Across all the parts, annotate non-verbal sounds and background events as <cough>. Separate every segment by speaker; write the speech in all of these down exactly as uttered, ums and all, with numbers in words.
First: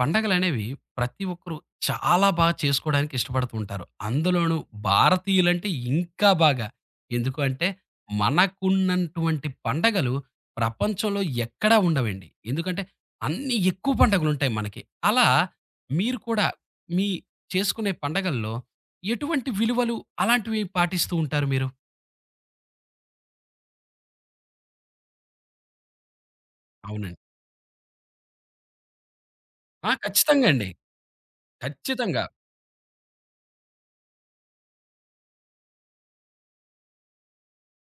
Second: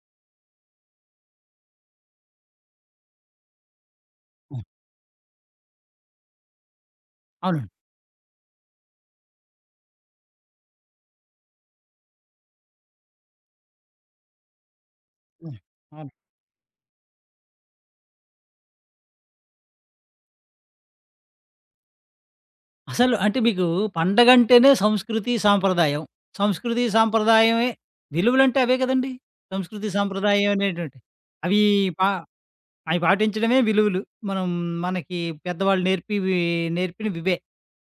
Speaker 1: పండగలనేవి ప్రతి ఒక్కరు చాలా బాగా చేసుకోవడానికి ఇష్టపడుతూ ఉంటారు. అందులోనూ
Speaker 2: హ్మ్.
Speaker 1: భారతీయులంటే ఇంకా బాగా. ఎందుకు అంటే
Speaker 2: అవునండి.
Speaker 1: మనకున్నటువంటి పండగలు ప్రపంచంలో ఎక్కడా ఉండవండి. ఎందుకంటే అన్నీ ఎక్కువ పండగలుంటాయి మనకి. అలా
Speaker 2: హ్మ్. అవును.
Speaker 1: మీరు కూడా మీ చేసుకునే పండగల్లో ఎటువంటి విలువలు అలాంటివి పాటిస్తూ ఉంటారు మీరు?
Speaker 2: అసలు అంటే మీకు పండగంటేనే సంస్కృతి, సాంప్రదాయం. సంస్కృతి,
Speaker 1: అవునండి.
Speaker 2: సాంప్రదాయమే విలువలంటే అవే కదండీ! సంస్కృతి,
Speaker 1: ఆ! ఖచ్చితంగా
Speaker 2: సాంప్రదాయం
Speaker 1: అండి.
Speaker 2: అనేటువంటివి. అవి పా
Speaker 1: ఖచ్చితంగా.
Speaker 2: అవి పాటించడమే విలువలు. మనం మనకి పెద్దవాళ్ళు నేర్పివి నేర్పినవివే.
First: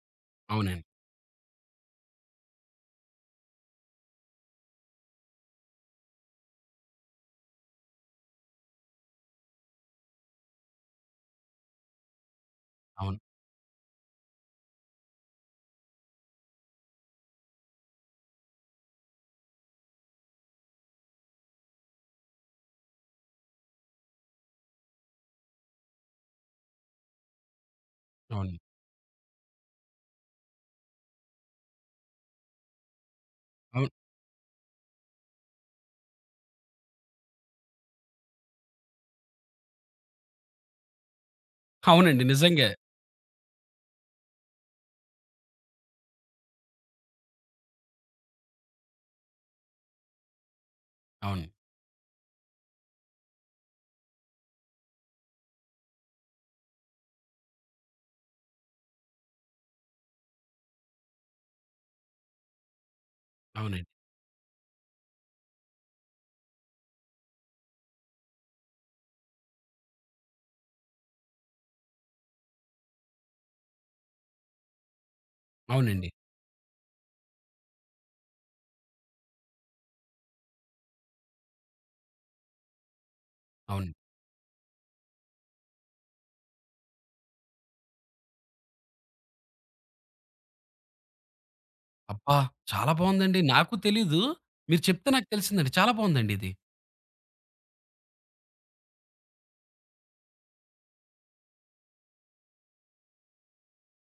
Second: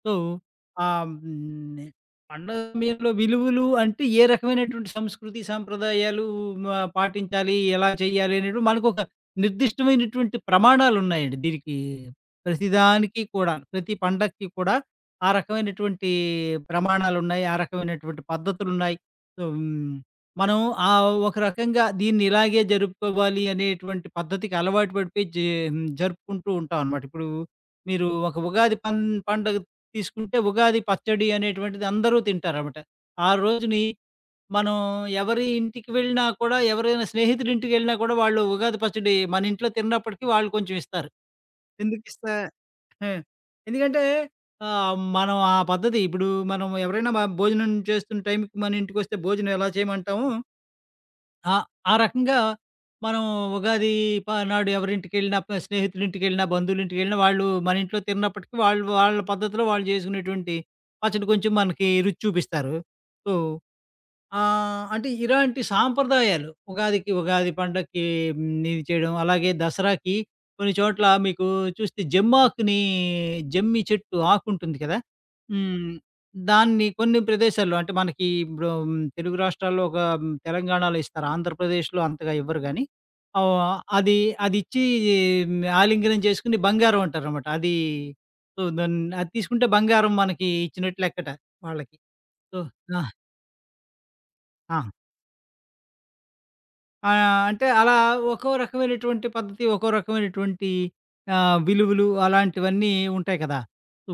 Speaker 2: సో,
Speaker 1: అవునండి.
Speaker 2: ఆహ్, హ్మ్. పండగ సమయంలో విలువలు అంటే ఏ రకమైనటువంటి సంస్కృతి సాంప్రదాయాలు మ పాటించాలి, ఎలా చేయాలి అనేటివి మనకొక నిర్దిష్టమైనటువంటి ప్రమాణాలున్నాయండి. దీనికి
Speaker 1: అవును.
Speaker 2: ప్రతిదానికి కూడా, ప్రతి పండక్కి కూడా ఆ రకమైనటువంటి ప్రమాణాలున్నాయి. ఆ రకమైనటువంటి పద్ధతులున్నాయి. సో, హ్మ్. మనం ఆ ఒక రకంగా దీన్ని ఇలాగే జరుపుకోవాలి అనేటువంటి పద్ధతికి అలవాటు పడిపోయి జే జరుపుకుంటూ ఉంటామనమాట. ఇప్పుడు మీరు ఒక
Speaker 1: అవును.
Speaker 2: ఉగాది పం పండగ తీసుకుంటే ఉగాది పచ్చడి అనేటువంటిది అందరూ తింటారనమాట. ఆ రోజుని
Speaker 1: అవును.
Speaker 2: మనం ఎవరి ఇంటికి వెళ్ళినా కూడా ఎవరైనా స్నేహితుడి ఇంటికి వెళ్ళినా కూడా వాళ్ళు ఉగాది పచ్చడి మన ఇంట్లో తిన్నప్పటికీ వాళ్ళు కొంచెం ఇస్తారు.
Speaker 1: అవునండి.
Speaker 2: ఎందుకిస్తా
Speaker 1: నిజంగే.
Speaker 2: ఆ! ఎందుకంటే ఆహ్, మనం ఆ పద్ధతి ఇప్పుడు మనం ఎవరైనా మ భోజనం చేస్తున్న టైంకి మన ఇంటికొస్తే భోజనం ఎలా చేయమంటామో
Speaker 1: అవును.
Speaker 2: ఆ! ఆ రకంగా మనం ఉగాది ప నాడు ఎవరింటికెళ్ళినా, ప స్నేహితులింటికెళ్ళినా, బంధువులింటికెళ్ళినా వాళ్ళు మన ఇంట్లో తిన్నప్పటికి వాళ్ళు వాళ్ళ పద్ధతిలో వాళ్ళు చేసుకునేటువంటి పచ్చడి కొంచెం మనకి రుచి చూపిస్తారు. సో
Speaker 1: అవునండి.
Speaker 2: ఆహ్, అంటే ఇలాంటి సాంప్రదాయాలు ఉగాదికి, ఉగాది పండక్కి హ్మ్, ఇది చేయడం. అలాగే దసరాకి కొన్ని చోట్ల మీకు చూస్తే జమ్మాకుని జమ్మి చెట్టు ఆకుంటుంది కదా! హ్మ్.
Speaker 1: అవునండి.
Speaker 2: దాన్ని కొన్ని ప్రదేశాల్లో అంటే మనకి ఇప్పుడు హ్మ్, తెలుగు రాష్ట్రాల్లో ఒక హ్మ్, తెలంగాణలో ఇస్తారు. ఆంధ్రప్రదేశ్‌లో అంతగా ఇవ్వరు గానీ ఆహ్,
Speaker 1: అవును.
Speaker 2: అది అదిచ్చి హ్మ్, ఆలింగనం చేసుకొని బంగారం అంటారనమాట. అది సో, దాన్ అది తీసుకుంటే బంగారం మనకి ఇచ్చినట్టు లెక్కట వాళ్ళకి.
Speaker 1: అబ్బా!
Speaker 2: సో
Speaker 1: చాలా
Speaker 2: ఆ!
Speaker 1: బావుందండి, నాకు తెలీదు.
Speaker 2: ఆ!
Speaker 1: మీరు చెప్తే నాకు తెలిసిందండి. చాలా బావుందండి ఇది.
Speaker 2: ఆ! అంటే అలా ఒక్కో రకమైనటువంటి పద్ధతి, ఒక్కో రకమైనటువంటి ఆహ్, విలువలు అలాంటివన్నీ ఉంటాయి కదా! సో,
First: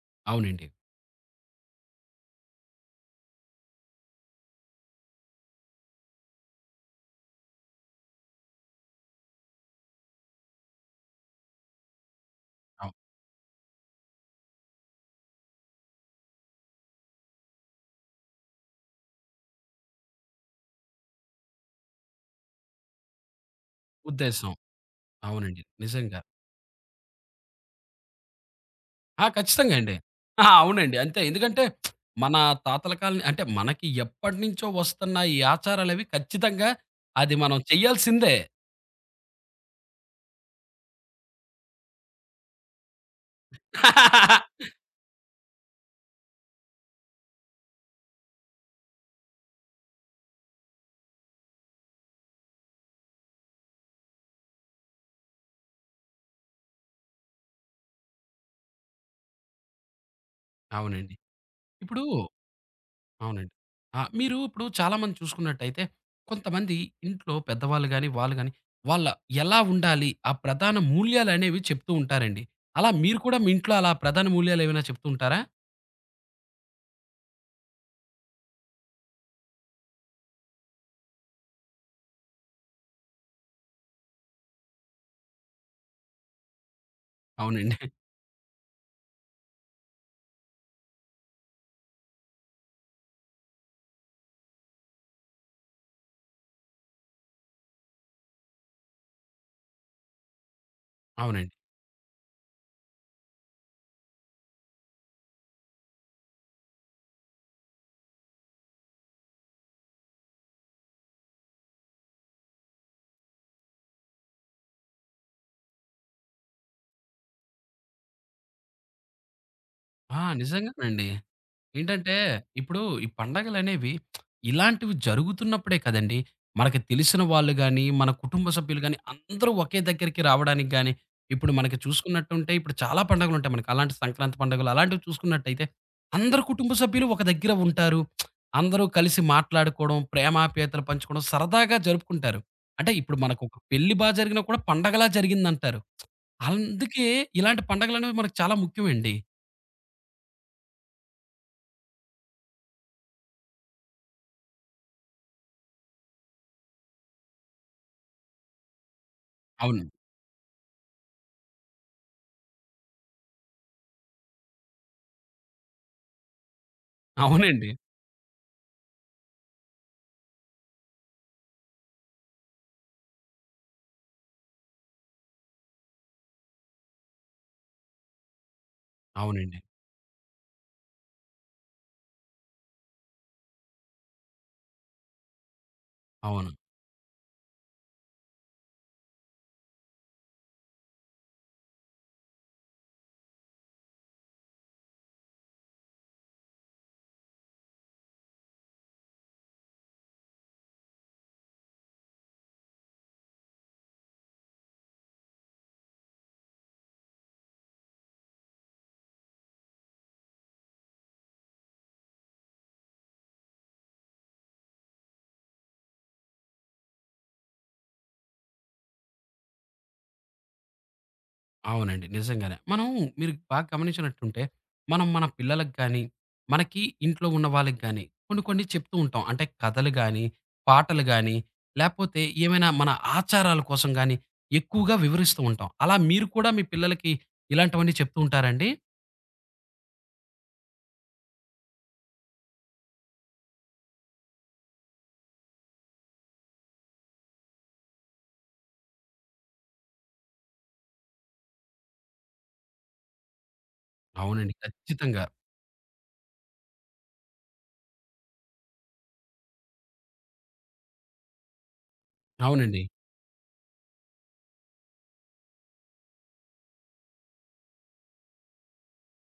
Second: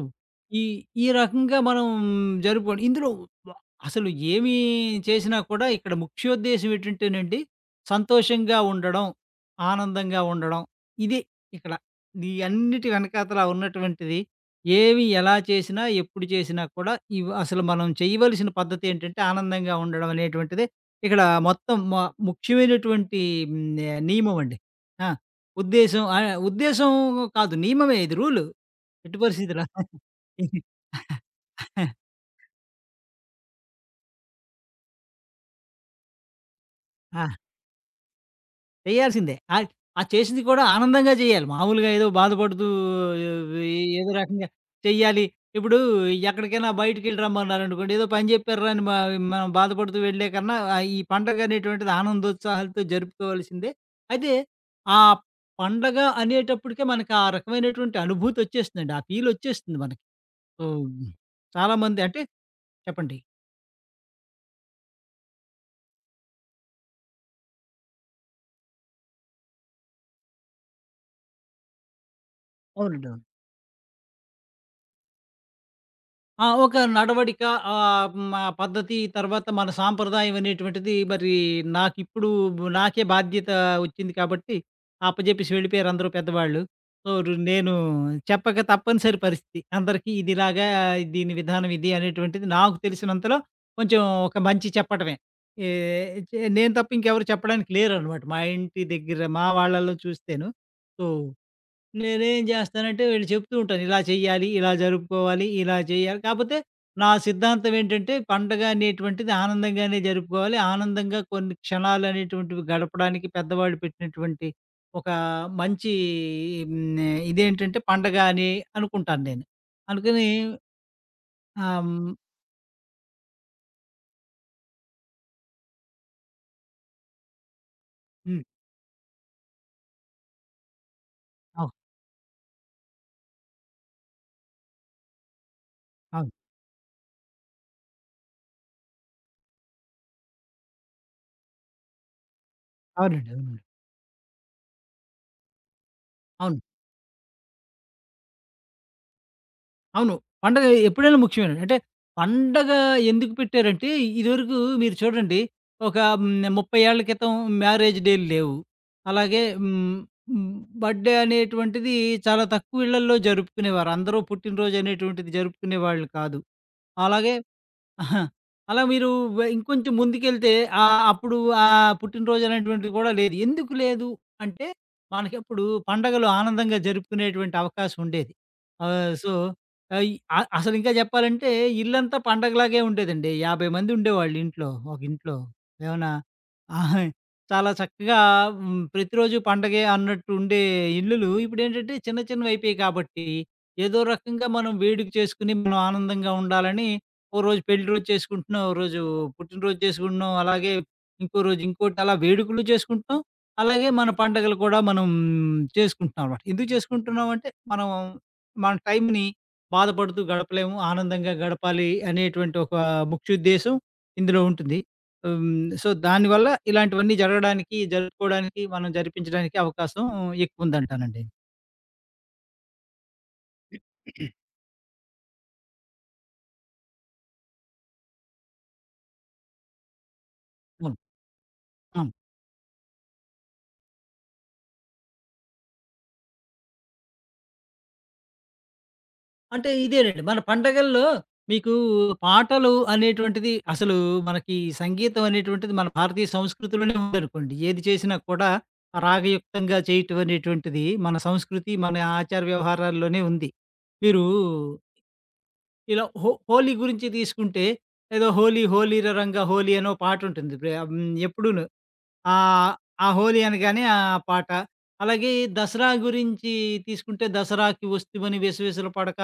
Speaker 2: ఈ
Speaker 1: అవునండి.
Speaker 2: ఈ రకంగా మనం జరుపుకోండి. ఇందులో వ అసలు ఏమి చేసినా కూడా ఇక్కడ ముఖ్యోద్దేశ్యం ఏంటంటేనండి, సంతోషంగా ఉండడం, ఆనందంగా ఉండడం ఇదే ఇక్కడ. ఈ అన్నిటి
Speaker 1: అవును.
Speaker 2: వెనకాతల ఉన్నటువంటిది ఏవి ఎలా చేసినా, ఎప్పుడు చేసినా కూడా ఇవి అసలు మనం చేయవలసిన పద్ధతి ఏంటంటే ఆనందంగా ఉండడం అనేటువంటిదే ఇక్కడ మొత్తం మ ముఖ్యమైనటువంటి హ్మ్, ఆహ్,
Speaker 1: ఉద్దేశ్యం.
Speaker 2: నియమమండి. ఆ!
Speaker 1: అవునండి.
Speaker 2: ఉద్దేశ్యం
Speaker 1: నిజంగా.
Speaker 2: ఆహ్, ఉద్దేశ్యం కాదు నియమమే ఇది రూలు. ఎట్టి
Speaker 1: ఆ!
Speaker 2: పరిస్థితిలో.
Speaker 1: ఖచ్చితంగా అండి. ఆ! అవునండి. అంతే.
Speaker 2: <laughs>
Speaker 1: ఎందుకంటే మన తాతల కాలం అంటే మనకి ఎప్పటినుంచో వస్తున్న ఈ ఆచారాలవి ఖచ్చితంగా
Speaker 2: ఆ!
Speaker 1: అది మనం చెయ్యాల్సిందే.
Speaker 2: చేయాల్సిందే. ఆహ్, ఆ చేసింది కూడా ఆనందంగా చేయాలి. మామూలుగా ఏదో బాధపడుతూ ఏ ఏదో రకంగా
Speaker 1: <laughs>
Speaker 2: చెయ్యాలి. ఇప్పుడు ఎక్కడికైనా బయటికెళ్ళి రమ్మన్నారనుకోండి, ఏదో పని చెప్పార్రా అని మ మనం బాధపడుతూ వెళ్ళే కన్నా ఆహ్, ఈ పండగ అనేటువంటిది ఆనందోత్సాహాలతో జరుపుకోవాల్సిందే. అయితే ఆ పండగ అనేటప్పటికే మనకు ఆ రకమైనటువంటి అనుభూతొచ్చేస్తుందండి. ఆ ఫీలొచ్చేస్తుంది మనకి. సో,
Speaker 1: అవునండి.
Speaker 2: చాలామంది
Speaker 1: ఇప్పుడు
Speaker 2: అంటే చెప్పండి.
Speaker 1: అవునండి. ఆ! మీరు ఇప్పుడు చాలామంది చూసుకున్నట్టయితే, కొంతమంది ఇంట్లో పెద్దవాళ్ళు గాని, వాళ్ళు గాని వాళ్ళ ఎలా ఉండాలి? ఆ ప్రధాన మూల్యాలనేవి చెప్తూ ఉంటారండి. అలా
Speaker 2: అవునండి.
Speaker 1: మీరు
Speaker 2: అవును.
Speaker 1: కూడా మీ ఇంట్లో అలా ప్రధాన మూల్యాలేమైనా చెప్తూ ఉంటారా?
Speaker 2: ఆ! ఒక నడవడిక ఆహ్, హ్మ్. ఆ మా పద్ధతి తర్వాత మన సాంప్రదాయం అనేటువంటిది మరి నాకిప్పుడు నాకే బాధ్యత వచ్చింది కాబట్టి అప్పజెప్పేసి వెళ్ళిపోయారు అందరూ పెద్దవాళ్ళు. సో, రు నేను
Speaker 1: అవునండి.
Speaker 2: చెప్పక తప్పనిసరి పరిస్థితి. అందరికీ ఇదిలాగా దీని విధానం ఇది అనేటువంటిది నాకు తెలిసినంతలో కొంచెం ఒక మంచి చెప్పటమే. ఏ చే నేను తప్ప ఇంకెవరు చెప్పడానికి లేరనమాట. మా ఇంటి దగ్గర మా వాళ్ళలో చూస్తేను. సో
Speaker 1: అవునండి.
Speaker 2: నేనేం జేస్తానంటే వీళ్ళు చెప్తూ ఉంటాను. ఇలా చెయ్యాలి, ఇలా జరుపుకోవాలి, ఇలా చేయాలి. కాపోతే నా సిద్ధాంతం ఏంటంటే పండగ అనేటువంటిది ఆనందంగానే జరుపుకోవాలి. ఆనందంగా కొన్ని క్షణాలనేటువంటివి గడపడానికి పెద్దవాళ్ళు పెట్టినటువంటి ఒక మంచి హ్మ్. ఇదేంటంటే పండగ అని అనుకుంటాను నేను.
Speaker 1: ఆ!
Speaker 2: అనుకుని
Speaker 1: నిజంగానండి.
Speaker 2: ఆహ్,
Speaker 1: ఏంటంటే, ఇప్పుడు ఈ పండగలనేవి ఇలాంటివి జరుగుతున్నప్పుడే కదండీ! మనకి తెలిసిన వాళ్ళు గాని, మన
Speaker 2: హ్మ్.
Speaker 1: కుటుంబ సభ్యులు గాని, అందరూ ఒకే దగ్గరికి రావడానికి గాని, ఇప్పుడు
Speaker 2: అవును.
Speaker 1: మనకి చూసుకున్నట్టుంటే ఇప్పుడు చాలా పండగలుంటాయి మనకి. అలాంటి సంక్రాంతి పండుగలు అలాంటివి చూసుకున్నట్టయితే,
Speaker 2: అవును.
Speaker 1: అందరు కుటుంబ సభ్యులు ఒక దగ్గర ఉంటారు. అందరూ కలిసి మాట్లాడుకోవడం, ప్రేమాప్యాయతలు పంచుకోవడం, సరదాగా జరుపుకుంటారు. అంటే ఇప్పుడు
Speaker 2: అవునండి.
Speaker 1: మనకొక
Speaker 2: అవునండి.
Speaker 1: పెళ్లి బా జరిగినా కూడా పండగలా జరిగిందంటారు.
Speaker 2: అవును.
Speaker 1: అందుకే ఇలాంటి పండగలనేవి మనకు చాలా ముఖ్యమండి.
Speaker 2: అవును. పండగ ఎప్పుడైనా ముఖ్యమేనండి. అంటే పండగ ఎందుకు పెట్టారంటే, ఇదివరకు మీరు చూడండి ఒక హ్మ్, ముప్పై ఏళ్ల క్రితం మ్యారేజ్ డేలు లేవు. అలాగే
Speaker 1: అవును.
Speaker 2: హ్మ్, హ్మ్, బర్త్‌డే అనేటువంటిది చాలా తక్కువ ఇళ్లల్లో జరుపుకునేవారు. అందరూ పుట్టినరోజు అనేటువంటిది జరుపుకునేవాళ్ళు కాదు. అలాగే
Speaker 1: అవునండి.
Speaker 2: అహా! అలా మీరు వ ఇంకొంచెం ముందుకెళ్తే ఆహ్, అప్పుడు ఆ పుట్టినరోజు అనేటువంటిది కూడా లేదు. ఎందుకు లేదు అంటే, మనకప్పుడు పండగలు ఆనందంగా జరుపుకునేటువంటి అవకాశం ఉండేది. ఆహ్, సో,
Speaker 1: అవునండి.
Speaker 2: ఆహ్, ఈ అ అసలింకా చెప్పాలంటే ఇల్లంతా పండగలాగే ఉండేదండి. యాభై మంది ఉండేవాళ్ళు ఇంట్లో. ఒక ఇంట్లో. ఏమన్నా
Speaker 1: అవును.
Speaker 2: ఆహా! చాలా చక్కగా హ్మ్, ప్రతిరోజు పండగే అన్నట్టు ఉండే ఇల్లులు ఇప్పుడేంటంటే చిన్న చిన్నవయిపోయాయి కాబట్టి, ఏదో రకంగా మనం వేడుక చేసుకొని మనం ఆనందంగా ఉండాలని ఓ రోజు పెళ్లి రోజు చేసుకుంటున్నాం. ఓ రోజు పుట్టినరోజు చేసుకుంటున్నాం. అలాగే ఇంకో రోజు ఇంకోటి అలా వేడుకలు చేసుకుంటున్నాం. అలాగే మన పండగలు కూడా మనం చేసుకుంటున్నాం అనమాట. ఎందుకు చేసుకుంటున్నాం అంటే మనం మన టైంని బాధపడుతూ గడపలేము. ఆనందంగా గడపాలి అనేటువంటి ఒక ముఖ్యోద్దేశం ఇందులో ఉంటుంది. హ్మ్. సో, దానివల్ల ఇలాంటివన్నీ జరగడానికి, జరుపుకోవడానికి, మనం జరిపించడానికి అవకాశం ఎక్కువుందంటానండి.
Speaker 1: అవునండి. నిజంగానే. మనం మీరు బాగా గమనించినట్టుంటే,
Speaker 2: <clears throat>
Speaker 1: మనం మన పిల్లలకి గానీ, మనకి ఇంట్లో ఉన్న వాళ్ళకి గానీ, కొన్ని కొన్ని చెప్తూ ఉంటాం. అంటే కథలు గానీ,
Speaker 2: అవును.
Speaker 1: పాటలు గానీ,
Speaker 2: ఆ!
Speaker 1: లేపోతే ఏమైనా మన ఆచారాల కోసం గానీ, ఎక్కువగా వివరిస్తూ ఉంటాం. అలా మీరు కూడా మీ పిల్లలకి ఇలాంటివన్నీ చెప్తూ ఉంటారండి?
Speaker 2: అంటే ఇదేనండి. మన పండగల్లో మీకు పాటలు అనేటువంటిది అసలు మనకి సంగీతం అనేటువంటిది మన భారతీయ సంస్కృతిలోనే ఉందనుకోండి. ఏది చేసినా కూడా ఆ రాగయుక్తంగా చేయటం అనేటువంటిది మన సంస్కృతి, మన ఆచార వ్యవహారాల్లోనే ఉంది. మీరు
Speaker 1: అవునండి. ఖచ్చితంగా.
Speaker 2: ఇలా హో హోలీ గురించి తీసుకుంటే ఏదో హోలీ హోలీర రంగా హోలీ అనో పాటుంటుంది. ప్రే హ్మ్. ఎప్పుడూను. ఆహ్,
Speaker 1: అవునండి.
Speaker 2: ఆ 'హోలీ' అనగానే ఆ పాట. అలాగే దసరా గురించి తీసుకుంటే 'దసరాకి వస్తివని వెసవెసల పడక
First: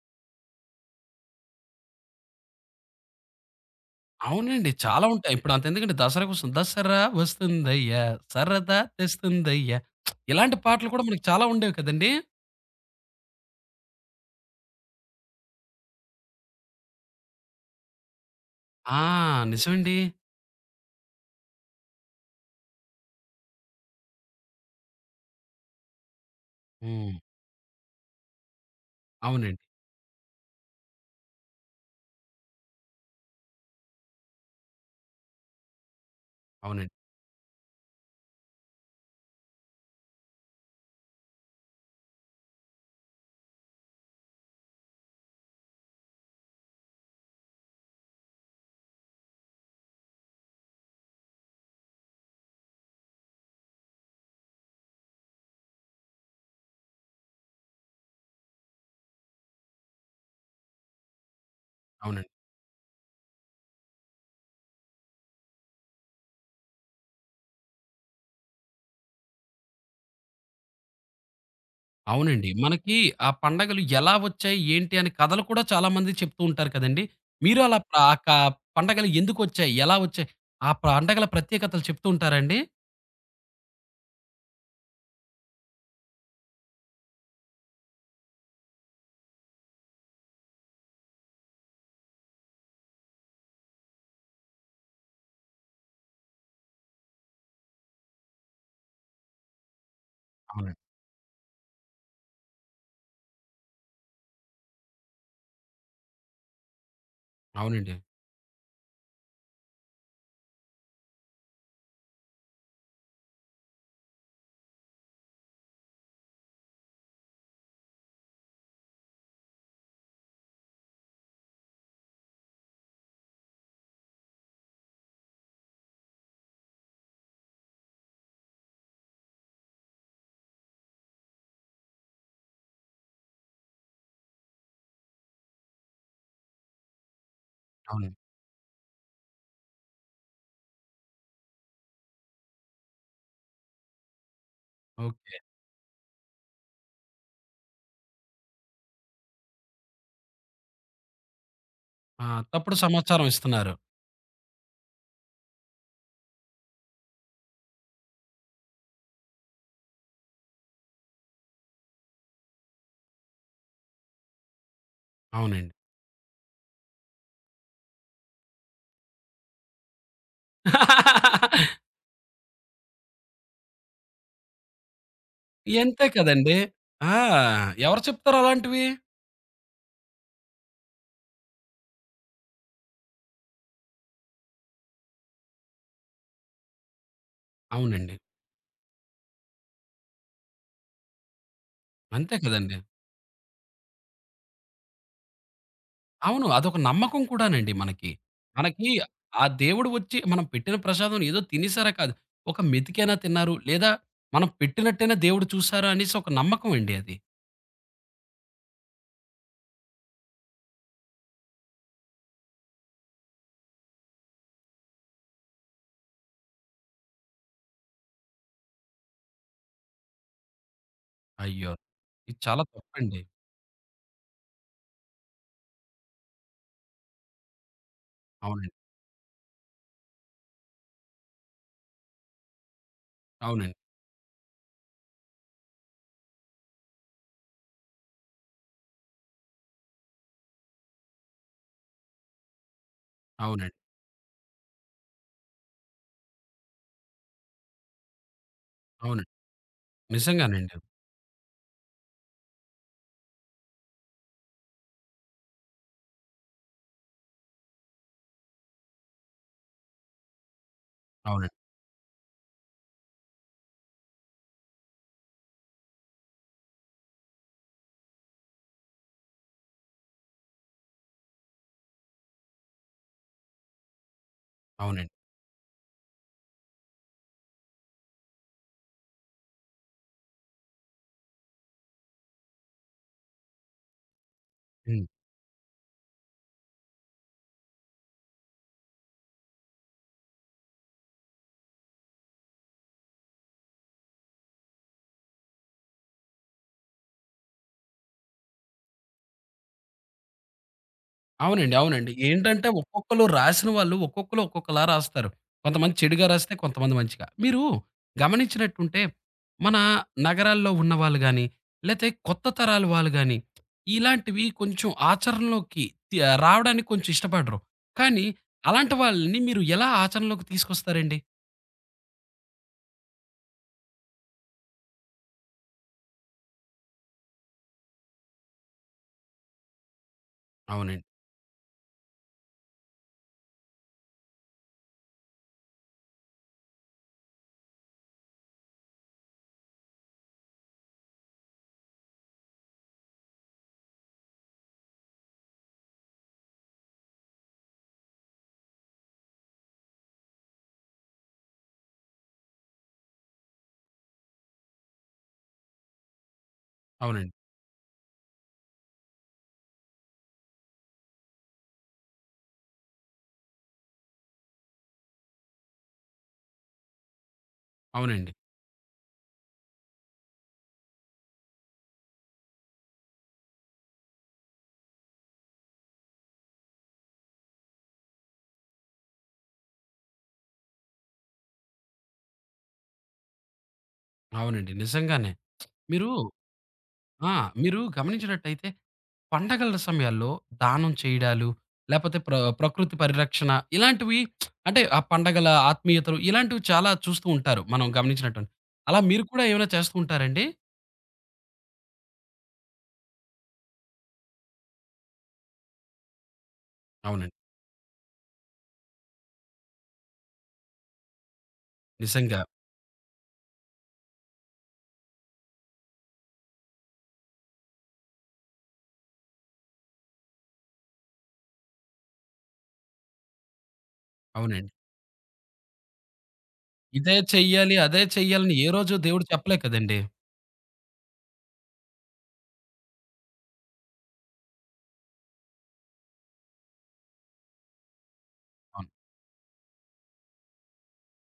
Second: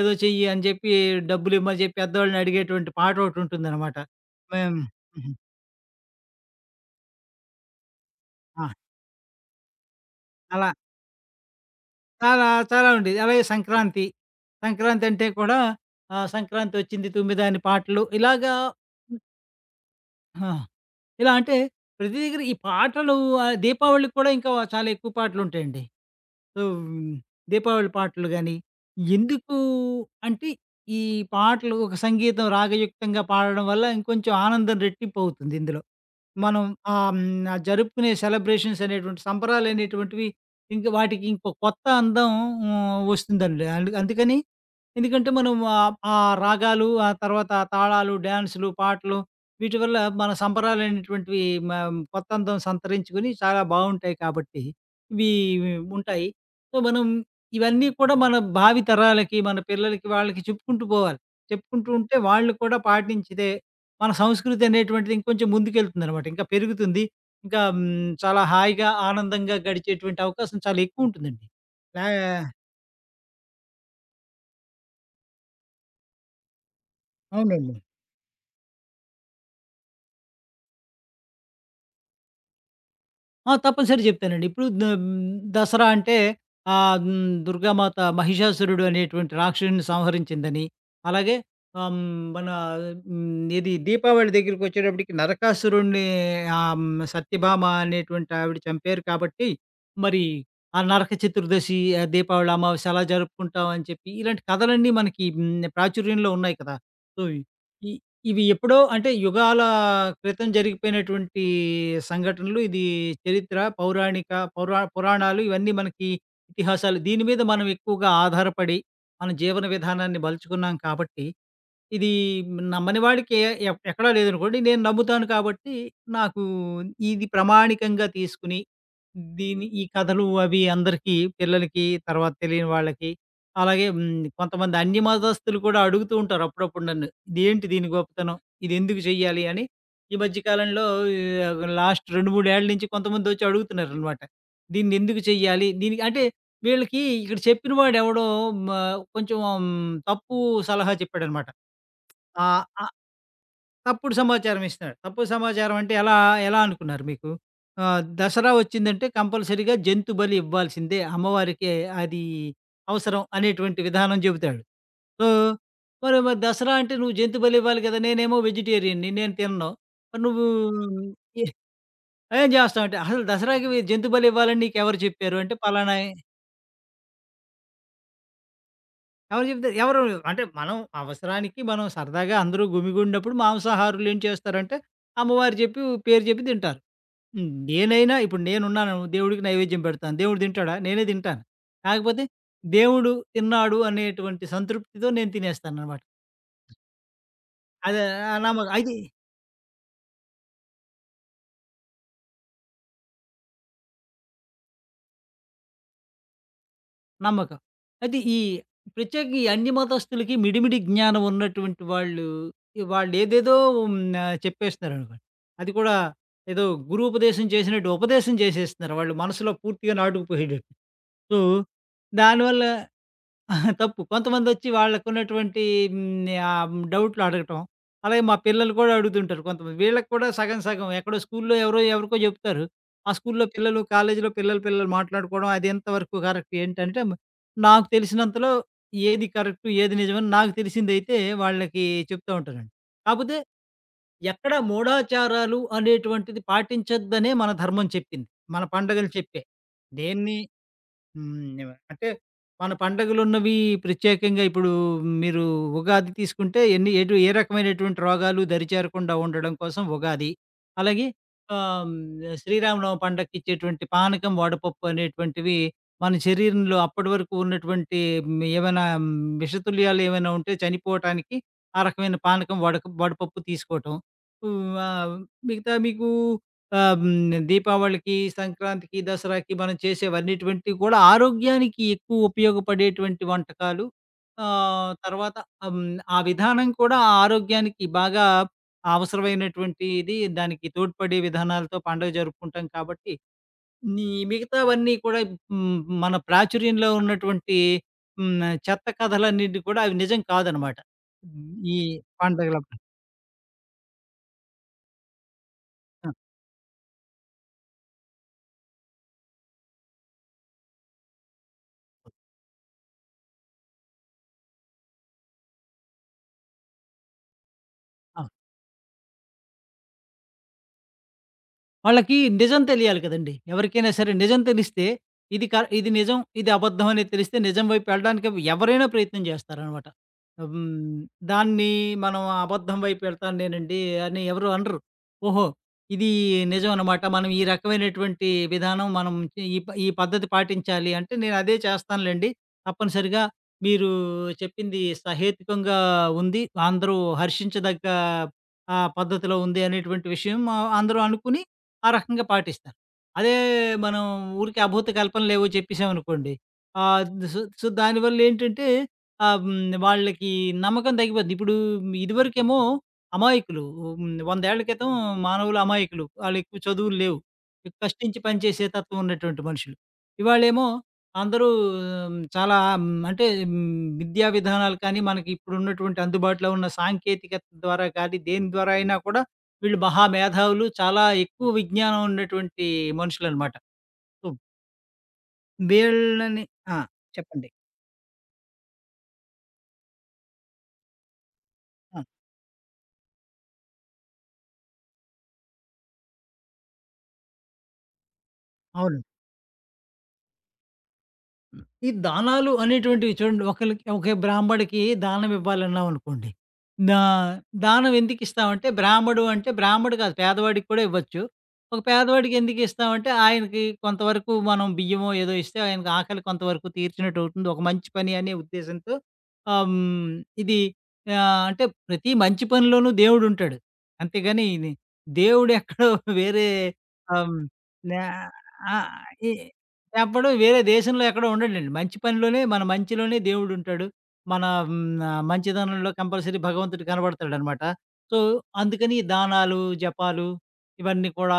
Speaker 2: ఏదో చెయ్యి' అని చెప్పి డబ్బులిమ్మని చెప్పి పెద్దోళ్ళని అడిగేటువంటి పాటోకటుంటుందనమాట.
Speaker 1: అవునండి.
Speaker 2: మేం
Speaker 1: చాలా
Speaker 2: హుహు.
Speaker 1: ఉంటాయి. ఇప్పుడు అంతెందుకండి, దసరాకు వస్తుంది. దసరా వస్తుందయ్యా,
Speaker 2: ఆ!
Speaker 1: సరదా తెస్తుందయ్యా. ఇలాంటి
Speaker 2: అలా
Speaker 1: పాటలు కూడా మనకు చాలా ఉండేవి కదండీ!
Speaker 2: చాలా, చాలా ఉండేది. అలాగే సంక్రాంతి. సంక్రాంతంటే కూడా ఆహ్, 'సంక్రాంతొచ్చింది తుమ్మెద' అని పాటలు ఇలాగా
Speaker 1: ఆ! నిజమండి.
Speaker 2: ఆ! ఇలా అంటే ప్రతి దగ్గర ఈ పాటలు ఆహ్, దీపావళికి కూడా ఇంకా చాలా ఎక్కువ పాటలుంటాయండి. సో, హ్మ్,
Speaker 1: హ్మ్.
Speaker 2: దీపావళి పాటలు గాని, ఎందుకు
Speaker 1: అవునండి.
Speaker 2: అంటే ఈ పాటలు ఒక సంగీతం రాగయుక్తంగా పాడడం వల్ల ఇంకొంచెం ఆనందం రెట్టింపవుతుంది ఇందులో. మనం
Speaker 1: అవునండి.
Speaker 2: ఆహ్, హ్మ్. జరుపుకునే సెలబ్రేషన్స్ అనేటువంటి సంబరాలనేటువంటివి ఇంక వాటికి ఇంకో కొత్త అందం హ్మ్. వస్తుందండి. అందు అందుకని ఎందుకంటే మనం ఆహ్, ఆ రాగాలు, ఆ తర్వాత ఆ తాళాలు, డాన్సులు, పాటలు వీటి వల్ల మన సంబరాలనేటువంటివి మ కొత్త అందం సంతరించుకొని చాలా బావుంటాయి కాబట్టి ఇవి ఉంటాయి. సో, మనం ఇవన్నీ కూడా మన భావి తరాలకి, మన పిల్లలకి వాళ్ళకి చెప్పుకుంటూ పోవాలి. చెప్పుకుంటూ ఉంటే
Speaker 1: అవునండి.
Speaker 2: వాళ్ళు కూడా పాటించితే మన సంస్కృతి అనేటువంటిది ఇంకొంచెం ముందుకెళ్తుందనమాట. ఇంకా పెరుగుతుంది. ఇంకా హ్మ్, చాలా హాయిగా, ఆనందంగా గడిచేటువంటి అవకాశం చాలా ఎక్కువుంటుందండి. లా
Speaker 1: అవునండి. మనకి ఆ పండగలు ఎలా వచ్చాయి, ఏంటి అని కథలు కూడా చాలామంది చెప్తూ ఉంటారు కదండీ! మీరు
Speaker 2: అవునండి.
Speaker 1: అలా ప్ర- ఆ క పండగలు ఎందుకొచ్చాయి? ఎలా వచ్చాయి? ఆ పండగల ప్రత్యేకతలు చెప్తూ ఉంటారండి?
Speaker 2: ఆ! తప్పనిసరి చెప్తానండి. ఇప్పుడు ద హ్మ్, దసరా అంటే ఆహ్, హ్మ్, దుర్గామాత మహిషాసురుడు అనేటువంటి రాక్షసుడిని సంహరించిందని, అలాగే ఆహ్, హ్మ్, మన హ్మ్, ఇది దీపావళి దగ్గరికొచ్చేటప్పటికి నరకాసురుడిని ఆహ్, హ్మ్, సత్యభామ అనేటువంటి ఆవిడ చంపారు కాబట్టి, మరి
Speaker 1: అవునండి.
Speaker 2: ఆ నరక చతుర్దశి, ఆ దీపావళి అమావాస్య అలా జరుపుకుంటాం అని చెప్పి, ఇలాంటి కథలన్నీ మనకి హ్మ్, ప్రాచుర్యంలో ఉన్నాయి కదా! సో, ఈ
Speaker 1: అవునండి.
Speaker 2: ఇవి ఎప్పుడో అంటే యుగాల క్రితం జరిగిపోయినటువంటి సంఘటనలు. ఇది చరిత్ర, పౌరాణిక పౌరా పురాణాలు ఇవన్నీ మనకి ఇతిహాసాలు. దీని మీద మనం ఎక్కువగా ఆధారపడి మన జీవన విధానాన్ని మలుచుకున్నాం కాబట్టి, ఇది నమ్మని వాడికి ఏ- ఎ ఎక్కడా లేదనుకోండి. నేను నమ్ముతాను కాబట్టి నాకు ఇది ప్రమాణికంగా తీసుకుని, దీని ఈ కథలు అవి అందరికీ పిల్లలకి, తర్వాత తెలియని వాళ్ళకి అలాగే హ్మ్. కొంతమంది అన్య మతస్థులు కూడా అడుగుతూ ఉంటారు అప్పుడప్పుడు నన్ను. ఇదేంటి దీని
Speaker 1: అవును.
Speaker 2: గొప్పతనం? ఇదెందుకు చెయ్యాలి? అని ఈ మధ్య కాలంలో ఆహ్, లాస్ట్ రెండు, మూడు ఏళ్ల నుంచి కొంతమందొచ్చి అడుగుతున్నారనమాట. దీన్నెందుకు
Speaker 1: ఓకే.
Speaker 2: చెయ్యాలి? దీనికి అంటే వీళ్ళకి ఇక్కడ చెప్పిన వాడెవడో మ కొంచెం మ్, తప్పు సలహా చెప్పాడనమాట.
Speaker 1: ఆ!
Speaker 2: ఆ!
Speaker 1: తప్పుడు సమాచారం ఇస్తున్నారు.
Speaker 2: తప్పుడు సమాచారం ఇస్తున్నాడు. తప్పుడు సమాచారం అంటే ఎలా, ఎలా అనుకున్నారు మీకు? ఆహ్, దసరా వచ్చిందంటే కంపల్సరీగా జంతు బలి ఇవ్వాల్సిందే. అమ్మవారికే అది అవసరం అనేటువంటి విధానం చెబుతాడు. సో,
Speaker 1: అవునండి.
Speaker 2: మరి మరి దసరా అంటే నువ్వు జంతు బలి ఇవ్వాలి కదా! నేనేమో వెజిటేరియన్‌ని నేను తినను. మరి నువ్వు ఎ
Speaker 1: <laughs>
Speaker 2: ఏం చేస్తావంటే, అసలు దసరాకి వీ- జంతు బలి ఇవ్వాలని నీకెవరు చెప్పారు? అంటే పలానా
Speaker 1: ఎంతే కదండీ! ఆ! ఎవరు చెప్తారు అలాంటివి?
Speaker 2: ఎవరు చెప్తారు? ఎవరు అంటే మనం అవసరానికి మనం సరదాగా అందరూ గుమిగూడినప్పుడు మాంసాహారులు ఏం చేస్తారంటే, అమ్మవారు చెప్పి పేరు చెప్పి తింటారు. హ్మ్. నేనైనా
Speaker 1: అవునండి.
Speaker 2: ఇప్పుడు నేనున్నాను. దేవుడికి నైవేద్యం పెడతాను. దేవుడు తింటాడా? నేనే తింటాను. కాకపోతే
Speaker 1: అంతే కదండీ!
Speaker 2: దేవుడు తిన్నాడు అనేటువంటి సంతృప్తితో నేను తినేస్తాననమాట.
Speaker 1: అవును. అదొక నమ్మకం కూడానండి
Speaker 2: అదే
Speaker 1: మనకి.
Speaker 2: ఆ నమ్మకం.
Speaker 1: మనకి
Speaker 2: అయితే
Speaker 1: ఆ దేవుడు వచ్చి మనం పెట్టిన ప్రసాదం ఏదో తినేసారా కాదు. ఒక మెతికైనా తిన్నారు. లేదా మనం పెట్టినట్టైనా దేవుడు చూసారా అనేసి ఒక నమ్మకం అండి అది.
Speaker 2: నమ్మకం. అయితే ఈ ప్రత్యేకంగా ఈ అన్య మతస్థులకి మిడిమిడి జ్ఞానం ఉన్నటువంటి వాళ్ళు, ఈ వాళ్ళేదేదో హ్మ్. ఆహ్, చెప్పేస్తున్నారనుకోండి. అది కూడా ఏదో గురూపదేశం చేసినట్టు ఉపదేశం చేసేస్తున్నారు. వాళ్ళు మనసులో పూర్తిగా నాటుకుపోయేటట్టు. సో,
Speaker 1: అయ్యో! ఇది చాలా
Speaker 2: దానివల్ల
Speaker 1: తప్పండి.
Speaker 2: అహా! తప్పు. కొంతమందొచ్చి వాళ్ళకున్నటువంటి హ్మ్, ఆహ్, డౌట్లు అడగటం. అలాగే మా
Speaker 1: అవునండి.
Speaker 2: పిల్లలు కూడా అడుగుతుంటారు కొంతమంది. వీళ్ళకి కూడా సగం సగం ఎక్కడో స్కూల్లో ఎవరో ఎవరికో చెప్తారు. ఆ
Speaker 1: అవునండి.
Speaker 2: స్కూల్లో
Speaker 1: అవునండి.
Speaker 2: పిల్లలు, కాలేజీలో పిల్లలు పిల్లలు మాట్లాడుకోవడం అది ఎంతవరకు కరెక్ట్ ఏంటంటే, నాకు తెలిసినంతలో ఏది కరెక్టు, ఏది నిజమని నాకు తెలిసిందైతే వాళ్ళకి చెప్తా ఉంటానండి. కాపోతే
Speaker 1: అవునండి.
Speaker 2: ఎక్కడ మూఢాచారాలు అనేటువంటిది పాటించొద్దనే మన ధర్మం చెప్పింది. మన పండగలు
Speaker 1: అవునండి.
Speaker 2: చెప్పే. దేన్ని
Speaker 1: నిజంగానండి.
Speaker 2: హ్మ్. నివ అంటే మన పండగలున్నవి ప్రత్యేకంగా ఇప్పుడు మీరు ఉగాది తీసుకుంటే ఎన్ని ఎటు ఏ రకమైనటువంటి రోగాలు దరిచేరకుండా ఉండడం కోసం ఉగాది. అలాగే
Speaker 1: అవునండి.
Speaker 2: ఆహ్, హ్మ్. శ్రీరామనవమి పండక్కిచ్చేటువంటి పానకం, వడపప్పు అనేటువంటివి మన శరీరంలో అప్పటి వరకు ఉన్నటువంటి హ్మ్. ఏమైనా హ్మ్. విషతుల్యాలు ఏమైనా ఉంటే చనిపోవటానికి ఆ రకమైన పానకం, వడక వడపప్పు తీసుకోవటం. హ్మ్.
Speaker 1: అవునండి.
Speaker 2: ఆహ్, మిగతా మీకు ఆ! హ్మ్. దీపావళికి, సంక్రాంతికి, దసరాకి మనం చేసేవన్నిటువంటివి కూడా ఆరోగ్యానికి ఎక్కువ ఉపయోగపడేటువంటి వంటకాలు. ఆహ్,
Speaker 1: హ్మ్.
Speaker 2: తర్వాత ఆహ్, హ్మ్. ఆ విధానం కూడా ఆ ఆరోగ్యానికి బాగా అవసరమైనటువంటిది. దానికి తోడ్పడే విధానాలతో పండుగ జరుపుకుంటాం కాబట్టి, ఈ మిగతావన్నీ కూడా హ్మ్. మన ప్రాచుర్యంలో ఉన్నటువంటి హ్మ్. చెత్త కథలన్నిటిని కూడా అవి నిజం కాదనమాట. హ్మ్.
Speaker 1: అవునండి.
Speaker 2: ఈ
Speaker 1: అవునండి. ఏంటంటే
Speaker 2: పండగలప్పుడు.
Speaker 1: ఒక్కొక్కళ్ళు రాసిన వాళ్ళు ఒక్కొక్కళ్ళు ఒక్కొక్కలా రాస్తారు. కొంతమంది
Speaker 2: ఆ!
Speaker 1: చెడుగా రాస్తే, కొంతమంది మంచిగా. మీరు గమనించినట్టుంటే, మన నగరాల్లో ఉన్నవాళ్ళు గాని, లేతే కొత్త తరాల వాళ్ళు గాని, ఇలాంటివి కొంచెం ఆచరణలోకి తి ఆహ్, రావడానికి కొంచెం ఇష్టపడరు.
Speaker 2: ఆ!
Speaker 1: కానీ అలాంటి వాళ్ళని మీరు ఎలా ఆచరణలోకి తీసుకొస్తారండి?
Speaker 2: వాళ్ళకి నిజం తెలియాలి కదండీ! ఎవరికైనా సరే నిజం తెలిస్తే ఇది క ఇది నిజం, ఇది అబద్ధం అనేది తెలిస్తే నిజం వైపు వెళ్ళడానికి ఎవరైనా ప్రయత్నం చేస్తారనమాట. హ్మ్.
Speaker 1: అవునండి.
Speaker 2: దాన్ని మనం అబద్ధం వైపు వెళ్తాను నేనండి అని ఎవరు అనరు. ఓహో! ఇది నిజం అనమాట. మనం ఈ రకమైనటువంటి విధానం మనం ఈ ప ఈ పద్ధతి పాటించాలి అంటే నేను అదే చేస్తానులెండి. తప్పనిసరిగా మీరు చెప్పింది సహేతుకంగా ఉంది. అందరూ హర్షించదగ్గ ఆ పద్ధతిలో ఉంది అనేటువంటి విషయం ఆ, అందరూ అనుకుని ఆ రకంగా పాటిస్తారు. అదే మనం ఊరికే అభూత కల్పనలేవో చెప్పేసామనుకోండి. ఆహ్,
Speaker 1: అవునండి.
Speaker 2: సో సో, దానివల్లేంటంటే ఆహ్, హ్మ్, వాళ్ళకి నమ్మకం తగ్గిపోద్ది. ఇప్పుడు ఇదివరకేమో అమాయకులు హ్మ్, వంద ఏళ్ల క్రితం మానవులు అమాయకులు. వాళ్ళెక్కువ చదువులు లేవు. ఎక్కువ కష్టించి
Speaker 1: అవునండి.
Speaker 2: పనిచేసే తత్వం ఉన్నటువంటి మనుషులు. ఇవాళేమో అందరూ మ్, చాలా హ్మ్, అంటే హ్మ్, విద్యా విధానాలు కానీ, మనకి ఇప్పుడున్నటువంటి అందుబాటులో ఉన్న సాంకేతికత ద్వారా కానీ, దేని ద్వారా అయినా కూడా వీళ్ళు మహా మేధావులు. చాలా ఎక్కువ విజ్ఞానం ఉన్నటువంటి మనుషులనమాట. సో,
Speaker 1: అవునండి. నిజంగానే. మీరు
Speaker 2: వీళ్ళని ఆ!
Speaker 1: ఆ!
Speaker 2: చెప్పండి.
Speaker 1: మీరు గమనించినట్టయితే పండగల సమయాల్లో దానం చేయడాలు,
Speaker 2: ఆ!
Speaker 1: లేపోతే ప్ర ప్రకృతి పరిరక్షణ ఇలాంటివి, అంటే ఆ పండగల ఆత్మీయతలు ఇలాంటివి చాలా చూస్తూ ఉంటారు మనం గమనించినట్టుంటే. అలా
Speaker 2: అవును.
Speaker 1: మీరు కూడా ఏమైనా చేస్తూ ఉంటారండి?
Speaker 2: హ్మ్. ఈ దానాలు అనేటువంటివి చూడండి ఒకళ్ళకి ఒకే బ్రాహ్మడికి దానం ఇవ్వాలన్నామనుకోండి. దా
Speaker 1: అవునండి.
Speaker 2: దానం ఎందుకిస్తామంటే బ్రాహ్మడు అంటే బ్రాహ్మడు కాదు పేదవాడికి కూడా ఇవ్వచ్చు. ఒక పేదవాడికి
Speaker 1: నిజంగా.
Speaker 2: ఎందుకిస్తామంటే ఆయనకి కొంతవరకు మనం బియ్యమో ఏదో ఇస్తే ఆయనకి ఆకలి కొంతవరకు తీర్చినట్టవుతుంది. ఒక మంచి పని అనే ఉద్దేశంతో ఆహ్, హ్మ్. ఇది ఆహ్, అంటే ప్రతి మంచి పనిలోనూ దేవుడుంటాడు. అంతేగాని
Speaker 1: అవునండి.
Speaker 2: ఇది దేవుడెక్కడో వేరే
Speaker 1: ఇదే
Speaker 2: ఆహ్, హ్మ్.
Speaker 1: చెయ్యాలి, అదే
Speaker 2: నా
Speaker 1: చెయ్యాలని ఏ
Speaker 2: ఆ!
Speaker 1: రోజు దేవుడు
Speaker 2: ఈ
Speaker 1: చెప్పలే కదండీ!
Speaker 2: చెప్పడు వేరే దేశంలో ఎక్కడో ఉండడండి. మంచి పనిలోనే మన మంచిలోనే దేవుడుంటాడు. మన హ్మ్, ఆహ్, మంచిదనంలో కంపల్సరీ భగవంతుడు కనబడతాడనమాట. సో,
Speaker 1: అవును.
Speaker 2: అందుకని దానాలు, జపాలు ఇవన్నీ కూడా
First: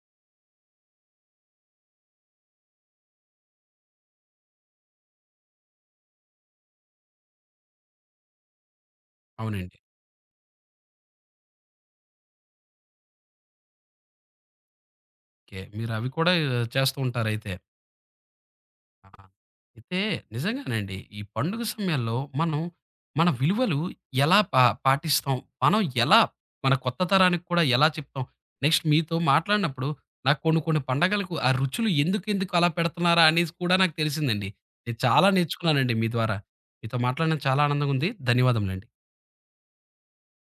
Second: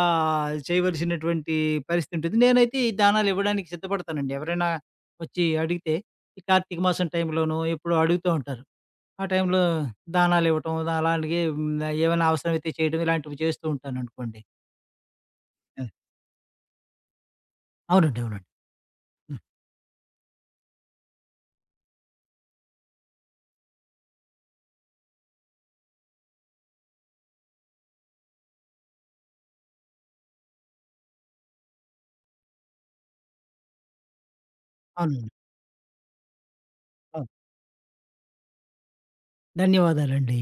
Speaker 2: చేయవలసినటువంటి పరిస్థితి ఉంటుంది. నేనైతే ఈ దానాలు ఇవ్వడానికి సిద్ధపడతానండి. ఎవరైనా వచ్చి అడిగితే, ఈ కార్తీక మాసం టైంలోనో ఎప్పుడో అడుగుతూ ఉంటారు. ఆ టైంలో
Speaker 1: అవునండి.
Speaker 2: దానాలివ్వటం, అలాగే హ్మ్, ఏమైనా అవసరమైతే చేయడం ఇలాంటివి చేస్తూ ఉంటాననుకోండి.
Speaker 1: ఓకే. మీరవి కూడా చేస్తూ ఉంటారయితే.
Speaker 2: అవునండి. అవునండి.
Speaker 1: ఆ!
Speaker 2: హ్మ్.
Speaker 1: అయితే నిజంగానండి. ఈ పండుగ సమయాల్లో మనం మన విలువలు ఎలా పా పాటిస్తాం? మనం ఎలా మన కొత్త తరానికి కూడా ఎలా చెప్తాం? నెక్స్ట్ మీతో మాట్లాడినప్పుడు, నాకు కొన్ని కొన్ని పండగలకు ఆ రుచులు ఎందుకెందుకు అలా పెడుతున్నారా అనేసి కూడా నాకు తెలిసిందండి. నేను చాలా
Speaker 2: అవునండి.
Speaker 1: నేర్చుకున్నానండి మీ ద్వారా. మీతో
Speaker 2: అవును.
Speaker 1: మాట్లాడడం చాలా ఆనందంగా ఉంది. ధన్యవాదములండి.
Speaker 2: ధన్యవాదాలండి.